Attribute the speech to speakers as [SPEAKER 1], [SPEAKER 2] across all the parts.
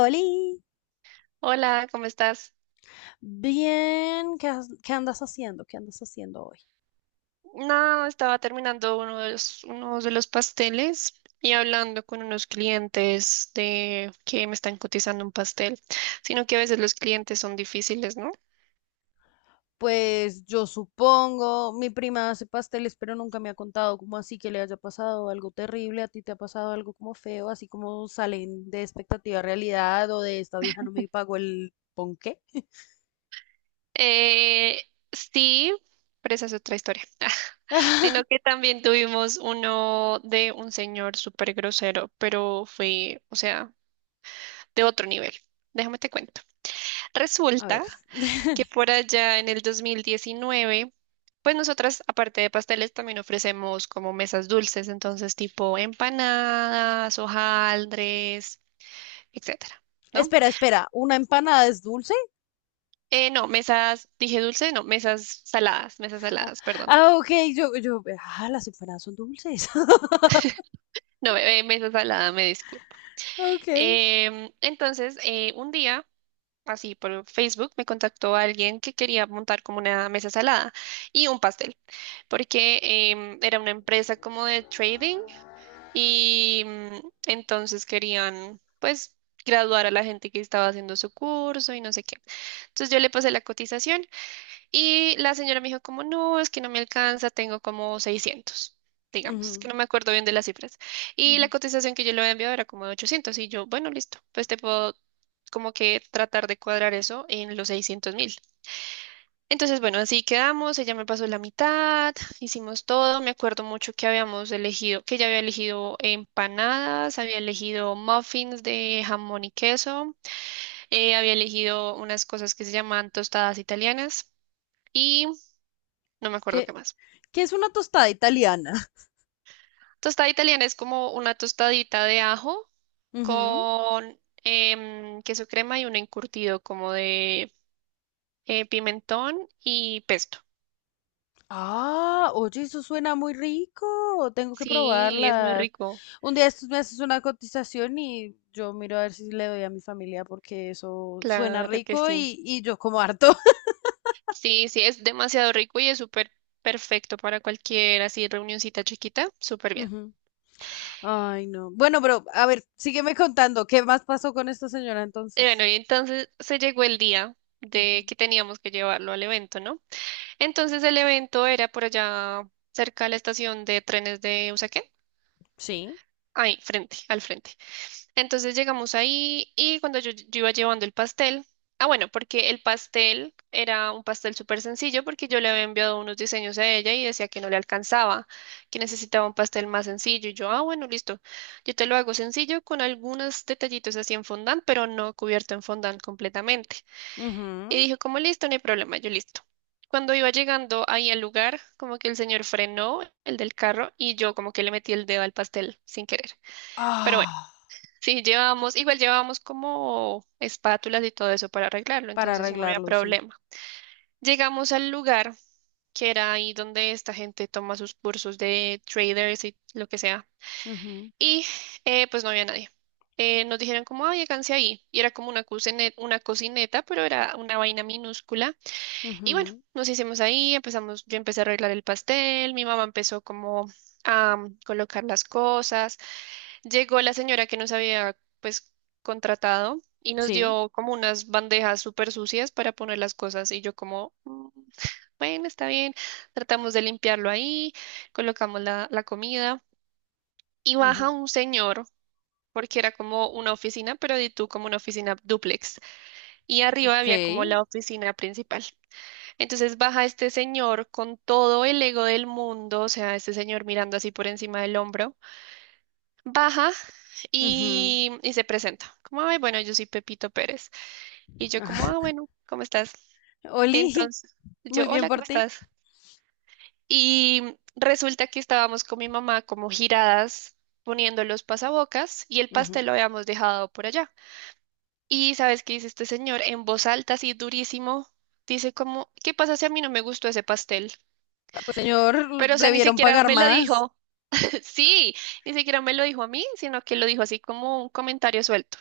[SPEAKER 1] Oli,
[SPEAKER 2] Hola, ¿cómo estás?
[SPEAKER 1] bien, ¿qué, qué andas haciendo? ¿Qué andas haciendo hoy?
[SPEAKER 2] No, estaba terminando unos de los pasteles y hablando con unos clientes de que me están cotizando un pastel, sino que a veces los clientes son difíciles, ¿no?
[SPEAKER 1] Pues yo supongo, mi prima hace pasteles, pero nunca me ha contado cómo así que le haya pasado algo terrible, a ti te ha pasado algo como feo, así como salen de expectativa a realidad o de esta vieja no me pagó el ponqué.
[SPEAKER 2] Eh, sí, pero esa es otra historia. Sino que también tuvimos uno de un señor súper grosero, pero fue, o sea, de otro nivel. Déjame te cuento.
[SPEAKER 1] A ver,
[SPEAKER 2] Resulta que por allá en el 2019, pues nosotras, aparte de pasteles, también ofrecemos como mesas dulces, entonces tipo empanadas, hojaldres, etcétera, ¿no?
[SPEAKER 1] espera, espera, ¿una empanada es dulce?
[SPEAKER 2] No, mesas, dije dulce, no, mesas
[SPEAKER 1] Ah,
[SPEAKER 2] saladas, perdón.
[SPEAKER 1] ah, ok, yo, ah, las empanadas son dulces.
[SPEAKER 2] No, mesa salada, me disculpo.
[SPEAKER 1] Ok.
[SPEAKER 2] Entonces, un día, así por Facebook, me contactó alguien que quería montar como una mesa salada y un pastel, porque era una empresa como de trading y entonces querían, pues, graduar a la gente que estaba haciendo su curso y no sé qué. Entonces yo le pasé la cotización y la señora me dijo como, no, es que no me alcanza, tengo como 600, digamos, es que
[SPEAKER 1] Ujú,
[SPEAKER 2] no me acuerdo bien de las cifras. Y la
[SPEAKER 1] ujú.
[SPEAKER 2] cotización que yo le había enviado era como de 800 y yo, bueno, listo, pues te puedo como que tratar de cuadrar eso en los 600.000. Entonces, bueno, así quedamos, ella me pasó la mitad, hicimos todo, me acuerdo mucho que habíamos elegido, que ella había elegido empanadas, había elegido muffins de jamón y queso, había elegido unas cosas que se llaman tostadas italianas y no me acuerdo qué
[SPEAKER 1] ¿Qué,
[SPEAKER 2] más.
[SPEAKER 1] qué es una tostada italiana?
[SPEAKER 2] Tostada italiana es como una tostadita de ajo
[SPEAKER 1] Ujú.
[SPEAKER 2] con queso crema y un encurtido como de pimentón y pesto.
[SPEAKER 1] Ah, oye, eso suena muy rico. Tengo que
[SPEAKER 2] Sí, es muy
[SPEAKER 1] probarlas.
[SPEAKER 2] rico.
[SPEAKER 1] Un día estos me haces una cotización y yo miro a ver si le doy a mi familia porque eso suena
[SPEAKER 2] Claro que
[SPEAKER 1] rico
[SPEAKER 2] sí.
[SPEAKER 1] y yo como harto.
[SPEAKER 2] Sí, sí, es demasiado rico y es súper perfecto para cualquier así reunioncita chiquita, súper bien.
[SPEAKER 1] Ujú. Ay, no. Bueno, pero a ver, sígueme contando. ¿Qué más pasó con esta señora
[SPEAKER 2] Y
[SPEAKER 1] entonces?
[SPEAKER 2] bueno, y entonces se llegó el día de
[SPEAKER 1] Ujú.
[SPEAKER 2] que teníamos que llevarlo al evento, ¿no? Entonces el evento era por allá cerca de la estación de trenes de Usaquén,
[SPEAKER 1] Sí.
[SPEAKER 2] ahí, frente, al frente. Entonces llegamos ahí y cuando yo iba llevando el pastel, ah, bueno, porque el pastel era un pastel súper sencillo porque yo le había enviado unos diseños a ella y decía que no le alcanzaba, que necesitaba un pastel más sencillo y yo, ah, bueno, listo, yo te lo hago sencillo con algunos detallitos así en fondant, pero no cubierto en fondant completamente. Y
[SPEAKER 1] Ujú.
[SPEAKER 2] dijo, como listo, no hay problema, yo listo. Cuando iba llegando ahí al lugar, como que el señor frenó el del carro y yo como que le metí el dedo al pastel sin querer. Pero bueno.
[SPEAKER 1] Ah,
[SPEAKER 2] Sí, llevamos, igual llevamos como espátulas y todo eso para arreglarlo,
[SPEAKER 1] para
[SPEAKER 2] entonces no había
[SPEAKER 1] arreglarlo, sí.
[SPEAKER 2] problema. Llegamos al lugar que era ahí donde esta gente toma sus cursos de traders y lo que sea.
[SPEAKER 1] Ujú,
[SPEAKER 2] Y pues no había nadie. Nos dijeron como, ay, háganse ahí. Y era como una una cocineta, pero era una vaina minúscula. Y bueno,
[SPEAKER 1] ujú,
[SPEAKER 2] nos hicimos ahí, empezamos, yo empecé a arreglar el pastel, mi mamá empezó como a colocar las cosas. Llegó la señora que nos había pues contratado y nos
[SPEAKER 1] sí.
[SPEAKER 2] dio como unas bandejas súper sucias para poner las cosas y yo como, "Mm, bueno, está bien, tratamos de limpiarlo ahí, colocamos la comida y baja
[SPEAKER 1] Ujú.
[SPEAKER 2] un señor porque era como una oficina, pero de tú como una oficina dúplex y arriba
[SPEAKER 1] Ok.
[SPEAKER 2] había como la oficina principal. Entonces baja este señor con todo el ego del mundo, o sea, este señor mirando así por encima del hombro baja
[SPEAKER 1] Ujú.
[SPEAKER 2] y se presenta. Como, ay, bueno, yo soy Pepito Pérez. Y yo como, ah, bueno, ¿cómo estás?
[SPEAKER 1] Oli,
[SPEAKER 2] Entonces, yo,
[SPEAKER 1] muy bien
[SPEAKER 2] hola,
[SPEAKER 1] por
[SPEAKER 2] ¿cómo
[SPEAKER 1] ti.
[SPEAKER 2] estás? Y resulta que estábamos con mi mamá como giradas poniendo los pasabocas y el pastel
[SPEAKER 1] Ujú.
[SPEAKER 2] lo habíamos dejado por allá. Y ¿sabes qué dice este señor? En voz alta, así durísimo, dice como, ¿qué pasa si a mí no me gustó ese pastel?
[SPEAKER 1] Ah, pues señor,
[SPEAKER 2] Pero, o sea, ni
[SPEAKER 1] debieron
[SPEAKER 2] siquiera
[SPEAKER 1] pagar
[SPEAKER 2] me lo
[SPEAKER 1] más.
[SPEAKER 2] dijo, sí, ni siquiera me lo dijo a mí, sino que lo dijo así como un comentario suelto.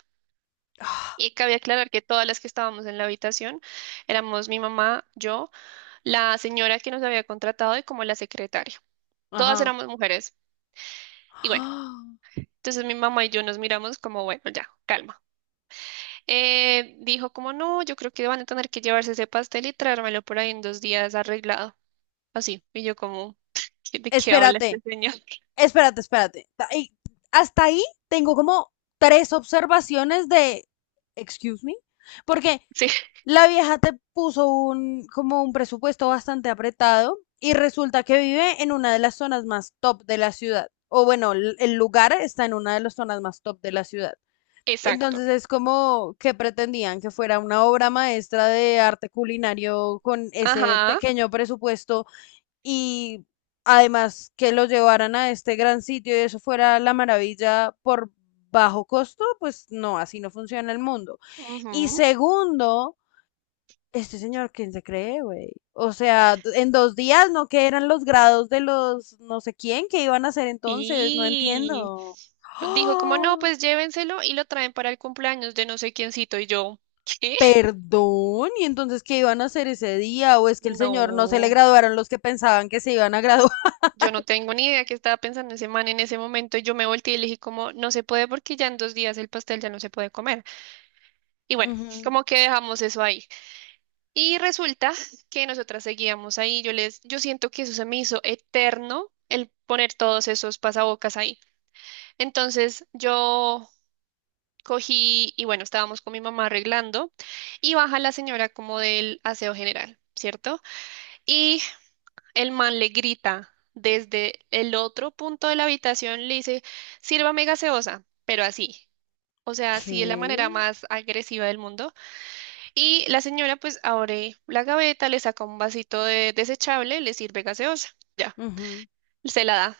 [SPEAKER 1] Ah,
[SPEAKER 2] Y cabe aclarar que todas las que estábamos en la habitación éramos mi mamá, yo, la señora que nos había contratado y como la secretaria. Todas
[SPEAKER 1] ajá.
[SPEAKER 2] éramos mujeres. Y bueno,
[SPEAKER 1] Ah,
[SPEAKER 2] entonces mi mamá y yo nos miramos como, bueno, ya, calma. Dijo como, no, yo creo que van a tener que llevarse ese pastel y traérmelo por ahí en 2 días arreglado. Así. Y yo como, ¿De qué habla
[SPEAKER 1] espérate,
[SPEAKER 2] este señor?
[SPEAKER 1] espérate, espérate. Hasta ahí tengo como tres observaciones de, excuse me, porque
[SPEAKER 2] Sí,
[SPEAKER 1] la vieja te puso un, como un presupuesto bastante apretado y resulta que vive en una de las zonas más top de la ciudad. O bueno, el lugar está en una de las zonas más top de la ciudad.
[SPEAKER 2] exacto.
[SPEAKER 1] Entonces es como que pretendían que fuera una obra maestra de arte culinario con ese
[SPEAKER 2] Ajá.
[SPEAKER 1] pequeño presupuesto y además que lo llevaran a este gran sitio y eso fuera la maravilla por bajo costo, pues no, así no funciona el mundo. Y
[SPEAKER 2] Ujú.
[SPEAKER 1] segundo, este señor, ¿quién se cree, güey? O sea, en 2 días, ¿no?, que eran los grados de los no sé quién que iban a hacer entonces. No
[SPEAKER 2] Sí.
[SPEAKER 1] entiendo.
[SPEAKER 2] Dijo como, no, pues llévenselo y lo traen para el cumpleaños de no sé quiéncito. Y yo, ¿qué?
[SPEAKER 1] Perdón, ¿y entonces qué iban a hacer ese día? ¿O es que el señor no se le
[SPEAKER 2] No,
[SPEAKER 1] graduaron los que pensaban que se iban a graduar?
[SPEAKER 2] yo no tengo ni idea qué estaba pensando ese man en ese momento. Y yo me volteé y le dije como, no se puede porque ya en 2 días el pastel ya no se puede comer. Y bueno,
[SPEAKER 1] Ujú.
[SPEAKER 2] como que dejamos eso ahí. Y resulta que nosotras seguíamos ahí. Yo siento que eso se me hizo eterno, el poner todos esos pasabocas ahí. Entonces yo cogí y bueno, estábamos con mi mamá arreglando y baja la señora como del aseo general, ¿cierto? Y el man le grita desde el otro punto de la habitación, le dice, sírvame gaseosa, pero así. O sea, así de la
[SPEAKER 1] ¿Qué?
[SPEAKER 2] manera más agresiva del mundo. Y la señora pues abre la gaveta, le saca un vasito de desechable, le sirve gaseosa. Ya,
[SPEAKER 1] Ujú.
[SPEAKER 2] se la da.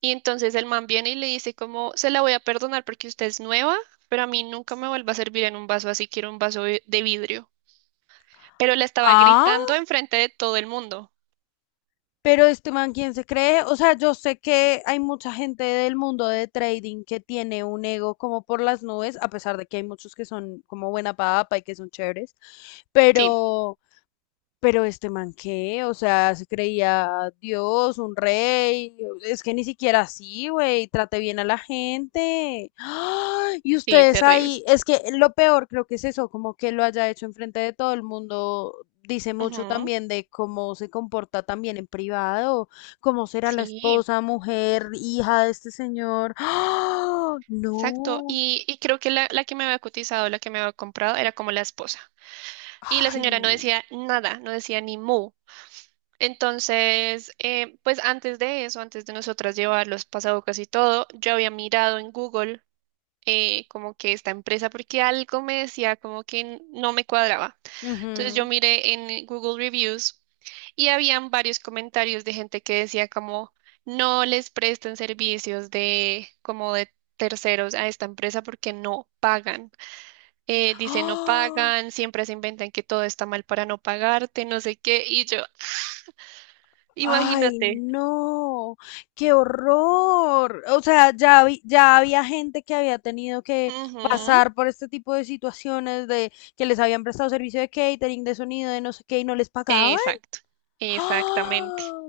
[SPEAKER 2] Y entonces el man viene y le dice como, se la voy a perdonar porque usted es nueva, pero a mí nunca me vuelva a servir en un vaso así, quiero un vaso de vidrio. Pero le estaba
[SPEAKER 1] Ah,
[SPEAKER 2] gritando enfrente de todo el mundo.
[SPEAKER 1] pero este man, ¿quién se cree? O sea, yo sé que hay mucha gente del mundo de trading que tiene un ego como por las nubes, a pesar de que hay muchos que son como buena papa y que son chéveres,
[SPEAKER 2] Sí,
[SPEAKER 1] pero Pero este man qué, o sea, se creía Dios, un rey, es que ni siquiera así, güey, trate bien a la gente. ¡Ah! Y
[SPEAKER 2] sí,
[SPEAKER 1] ustedes
[SPEAKER 2] terrible.
[SPEAKER 1] ahí, es que lo peor creo que es eso, como que lo haya hecho enfrente de todo el mundo, dice mucho
[SPEAKER 2] Ujú.
[SPEAKER 1] también de cómo se comporta también en privado, cómo será la
[SPEAKER 2] Sí,
[SPEAKER 1] esposa, mujer, hija de este señor. ¡Ah!
[SPEAKER 2] exacto.
[SPEAKER 1] No,
[SPEAKER 2] Y creo que la que me había cotizado, la que me había comprado, era como la esposa. Y la
[SPEAKER 1] ay,
[SPEAKER 2] señora no
[SPEAKER 1] no.
[SPEAKER 2] decía nada, no decía ni mu. Entonces, pues antes de eso, antes de nosotras llevar los pasabocas y todo, yo había mirado en Google como que esta empresa porque algo me decía como que no me cuadraba. Entonces
[SPEAKER 1] Ujú.
[SPEAKER 2] yo miré en Google Reviews y habían varios comentarios de gente que decía como no les prestan servicios de como de terceros a esta empresa porque no pagan. Dice no
[SPEAKER 1] ¡Ah!
[SPEAKER 2] pagan, siempre se inventan que todo está mal para no pagarte, no sé qué, y yo,
[SPEAKER 1] Ay,
[SPEAKER 2] imagínate.
[SPEAKER 1] no, qué horror. O sea, ya había gente que había tenido que
[SPEAKER 2] Ujú.
[SPEAKER 1] pasar por este tipo de situaciones de que les habían prestado servicio de catering, de sonido, de no sé qué y no les pagaban.
[SPEAKER 2] Exacto, exactamente.
[SPEAKER 1] ¡Ah!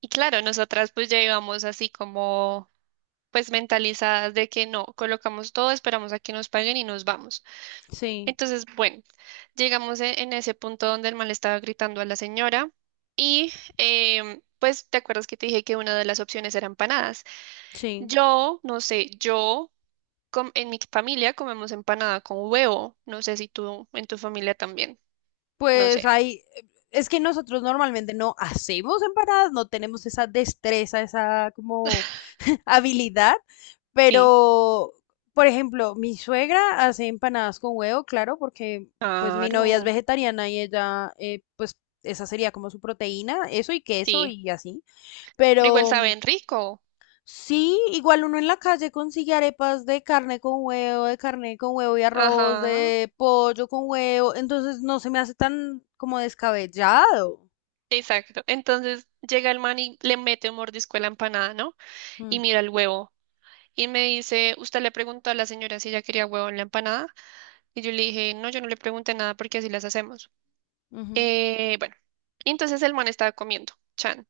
[SPEAKER 2] Y claro, nosotras pues ya íbamos así como pues mentalizadas de que no, colocamos todo, esperamos a que nos paguen y nos vamos.
[SPEAKER 1] Sí,
[SPEAKER 2] Entonces, bueno, llegamos en ese punto donde el man le estaba gritando a la señora y pues te acuerdas que te dije que una de las opciones era empanadas.
[SPEAKER 1] sí.
[SPEAKER 2] Yo, no sé, en mi familia comemos empanada con huevo, no sé si tú en tu familia también, no
[SPEAKER 1] Pues
[SPEAKER 2] sé,
[SPEAKER 1] ahí, es que nosotros normalmente no hacemos empanadas, no tenemos esa destreza, esa como habilidad,
[SPEAKER 2] sí,
[SPEAKER 1] pero, por ejemplo, mi suegra hace empanadas con huevo, claro, porque pues mi novia es
[SPEAKER 2] claro,
[SPEAKER 1] vegetariana y ella, pues esa sería como su proteína, eso y queso
[SPEAKER 2] sí,
[SPEAKER 1] y así.
[SPEAKER 2] pero igual
[SPEAKER 1] Pero mm,
[SPEAKER 2] saben rico,
[SPEAKER 1] sí, igual uno en la calle consigue arepas de carne con huevo, de carne con huevo y arroz,
[SPEAKER 2] ajá.
[SPEAKER 1] de pollo con huevo, entonces no se me hace tan como descabellado.
[SPEAKER 2] Exacto. Entonces llega el man y le mete un mordisco a la empanada, ¿no? Y
[SPEAKER 1] Mm,
[SPEAKER 2] mira el huevo. Y me dice, usted le preguntó a la señora si ella quería huevo en la empanada. Y yo le dije, no, yo no le pregunté nada porque así las hacemos.
[SPEAKER 1] ujú,
[SPEAKER 2] Bueno, y entonces el man estaba comiendo, Chan.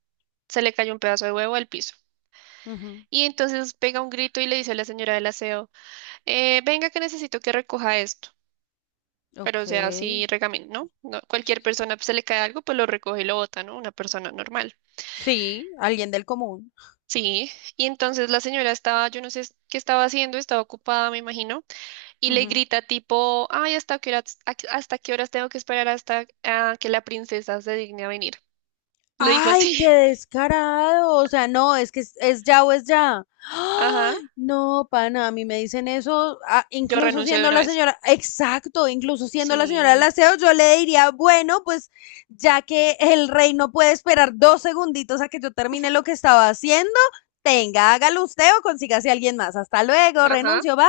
[SPEAKER 2] Se le cayó un pedazo de huevo al piso.
[SPEAKER 1] ujú,
[SPEAKER 2] Y entonces pega un grito y le dice a la señora del aseo, venga que necesito que recoja esto. Pero
[SPEAKER 1] ok.
[SPEAKER 2] o sea, así regamen, ¿no? No, cualquier persona pues, se le cae algo, pues lo recoge y lo bota, ¿no? Una persona normal.
[SPEAKER 1] Sí, alguien del común.
[SPEAKER 2] Sí, y entonces la señora estaba, yo no sé qué estaba haciendo, estaba ocupada, me imagino y le grita tipo, ay, ¿hasta qué horas, hasta qué horas tengo que esperar hasta que la princesa se digne a venir? Le dijo
[SPEAKER 1] Ay,
[SPEAKER 2] así,
[SPEAKER 1] qué descarado. O sea, no, es que es ya o es ya.
[SPEAKER 2] ajá,
[SPEAKER 1] Ay, no, pana, a mí me dicen eso, ah,
[SPEAKER 2] yo
[SPEAKER 1] incluso
[SPEAKER 2] renuncio de
[SPEAKER 1] siendo
[SPEAKER 2] una
[SPEAKER 1] la
[SPEAKER 2] vez.
[SPEAKER 1] señora, exacto, incluso siendo la señora del
[SPEAKER 2] Sí,
[SPEAKER 1] aseo, yo le diría, bueno, pues ya que el rey no puede esperar 2 segunditos a que yo termine lo que estaba haciendo, tenga, hágalo usted o consígase a alguien más. Hasta luego,
[SPEAKER 2] ajá,
[SPEAKER 1] renuncio, bye.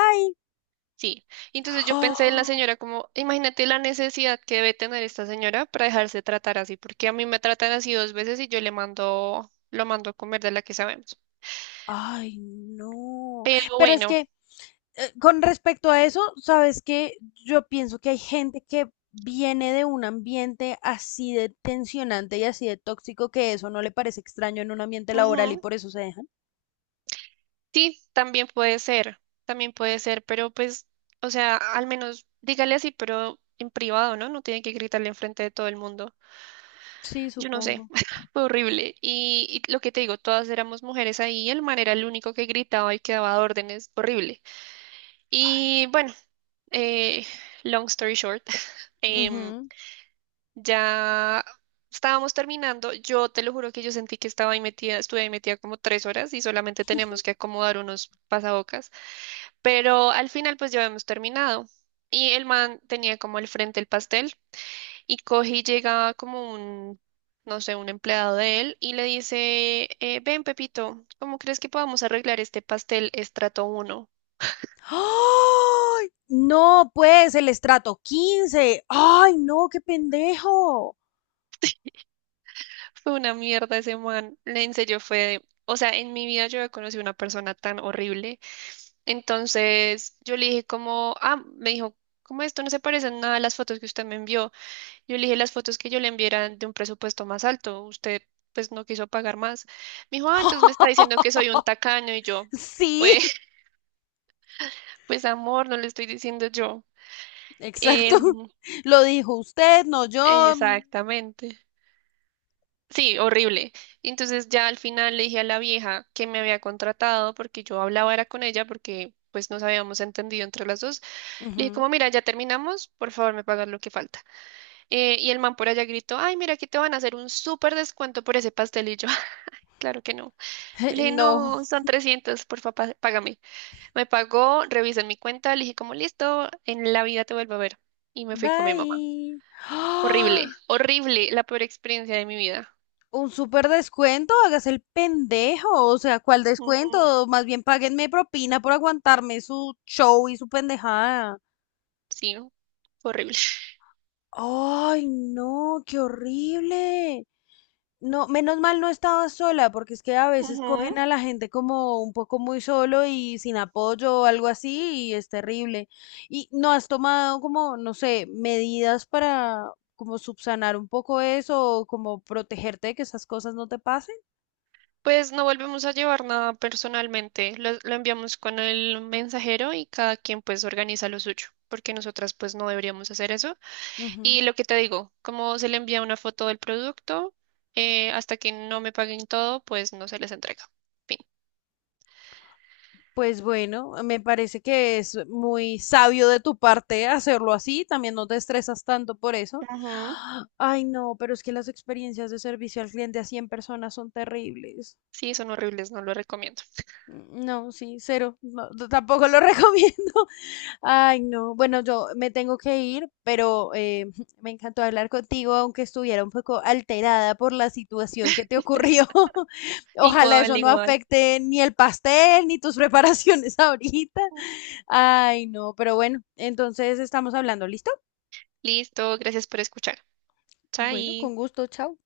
[SPEAKER 2] sí. Entonces yo pensé en la señora como, imagínate la necesidad que debe tener esta señora para dejarse tratar así, porque a mí me tratan así dos veces y yo le mando, lo mando a comer de la que sabemos.
[SPEAKER 1] Oh, ay, no.
[SPEAKER 2] Pero
[SPEAKER 1] Pero es
[SPEAKER 2] bueno,
[SPEAKER 1] que con respecto a eso, sabes que yo pienso que hay gente que viene de un ambiente así de tensionante y así de tóxico que eso no le parece extraño en un ambiente laboral y
[SPEAKER 2] ujú,
[SPEAKER 1] por eso se dejan.
[SPEAKER 2] sí, también puede ser, pero pues, o sea, al menos dígale así, pero en privado, ¿no? No tiene que gritarle enfrente de todo el mundo.
[SPEAKER 1] Sí,
[SPEAKER 2] Yo no sé,
[SPEAKER 1] supongo.
[SPEAKER 2] fue horrible. Y lo que te digo, todas éramos mujeres ahí, y el man era el único que gritaba y que daba órdenes, horrible.
[SPEAKER 1] Ay.
[SPEAKER 2] Y bueno, eh, long story short, em,
[SPEAKER 1] Ujú.
[SPEAKER 2] ya estábamos terminando, yo te lo juro que yo sentí que estaba ahí metida, estuve ahí metida como 3 horas y solamente tenemos que acomodar unos pasabocas. Pero al final pues ya habíamos terminado. Y el man tenía como el frente el pastel y coge y llega como un, no sé, un empleado de él y le dice, ven Pepito, ¿cómo crees que podamos arreglar este pastel estrato uno?
[SPEAKER 1] ¡Ay! No, pues el estrato 15. Ay, no, qué pendejo.
[SPEAKER 2] Fue una mierda ese man. En serio fue, o sea, en mi vida yo he conocido una persona tan horrible. Entonces yo le dije como, ah, me dijo, ¿cómo esto no se parece en nada a las fotos que usted me envió? Yo le dije las fotos que yo le enviara de un presupuesto más alto. Usted pues no quiso pagar más. Me dijo, ah, entonces me está diciendo que soy un tacaño y yo,
[SPEAKER 1] Sí,
[SPEAKER 2] pues, pues amor, no le estoy diciendo yo. Em,
[SPEAKER 1] exacto. Lo dijo usted, no yo.
[SPEAKER 2] Exactamente. Sí, horrible. Entonces ya al final le dije a la vieja que me había contratado porque yo hablaba era con ella porque pues nos habíamos entendido entre las dos. Le dije
[SPEAKER 1] Ujú.
[SPEAKER 2] como, mira, ya terminamos, por favor me pagas lo que falta. Y el man por allá gritó, ay, mira, aquí te van a hacer un súper descuento por ese pastelillo. Claro que no. Yo le dije,
[SPEAKER 1] No.
[SPEAKER 2] no, son 300 por favor, págame. Me pagó, revisó en mi cuenta, le dije, como listo, en la vida te vuelvo a ver. Y me fui con mi mamá.
[SPEAKER 1] Bye.
[SPEAKER 2] Horrible, horrible, la peor experiencia de mi vida.
[SPEAKER 1] Un súper descuento, hágase el pendejo. O sea, ¿cuál
[SPEAKER 2] Ujú.
[SPEAKER 1] descuento? Más bien páguenme propina por aguantarme su show y su pendejada.
[SPEAKER 2] Sí, fue horrible.
[SPEAKER 1] Ay, no, qué horrible. No, menos mal no estaba sola, porque es que a veces
[SPEAKER 2] Ujú.
[SPEAKER 1] cogen a la gente como un poco muy solo y sin apoyo o algo así, y es terrible. ¿Y no has tomado como, no sé, medidas para como subsanar un poco eso o como protegerte de que esas cosas no te pasen?
[SPEAKER 2] Pues no volvemos a llevar nada personalmente, lo enviamos con el mensajero y cada quien pues organiza lo suyo, porque nosotras pues no deberíamos hacer eso. Y
[SPEAKER 1] Ujú.
[SPEAKER 2] lo que te digo, como se le envía una foto del producto, hasta que no me paguen todo, pues no se les entrega. Fin.
[SPEAKER 1] Pues bueno, me parece que es muy sabio de tu parte hacerlo así, también no te estresas tanto por eso.
[SPEAKER 2] Ujú.
[SPEAKER 1] Ay, no, pero es que las experiencias de servicio al cliente a 100 personas son terribles.
[SPEAKER 2] Sí, son horribles, no lo recomiendo.
[SPEAKER 1] No, sí, cero, no, tampoco lo recomiendo. Ay, no, bueno, yo me tengo que ir, pero me encantó hablar contigo, aunque estuviera un poco alterada por la situación que te ocurrió. Ojalá
[SPEAKER 2] Igual,
[SPEAKER 1] eso no
[SPEAKER 2] igual.
[SPEAKER 1] afecte ni el pastel ni tus preparaciones ahorita. Ay, no, pero bueno, entonces estamos hablando, ¿listo?
[SPEAKER 2] Listo, gracias por escuchar.
[SPEAKER 1] Bueno,
[SPEAKER 2] Chai.
[SPEAKER 1] con gusto, chao.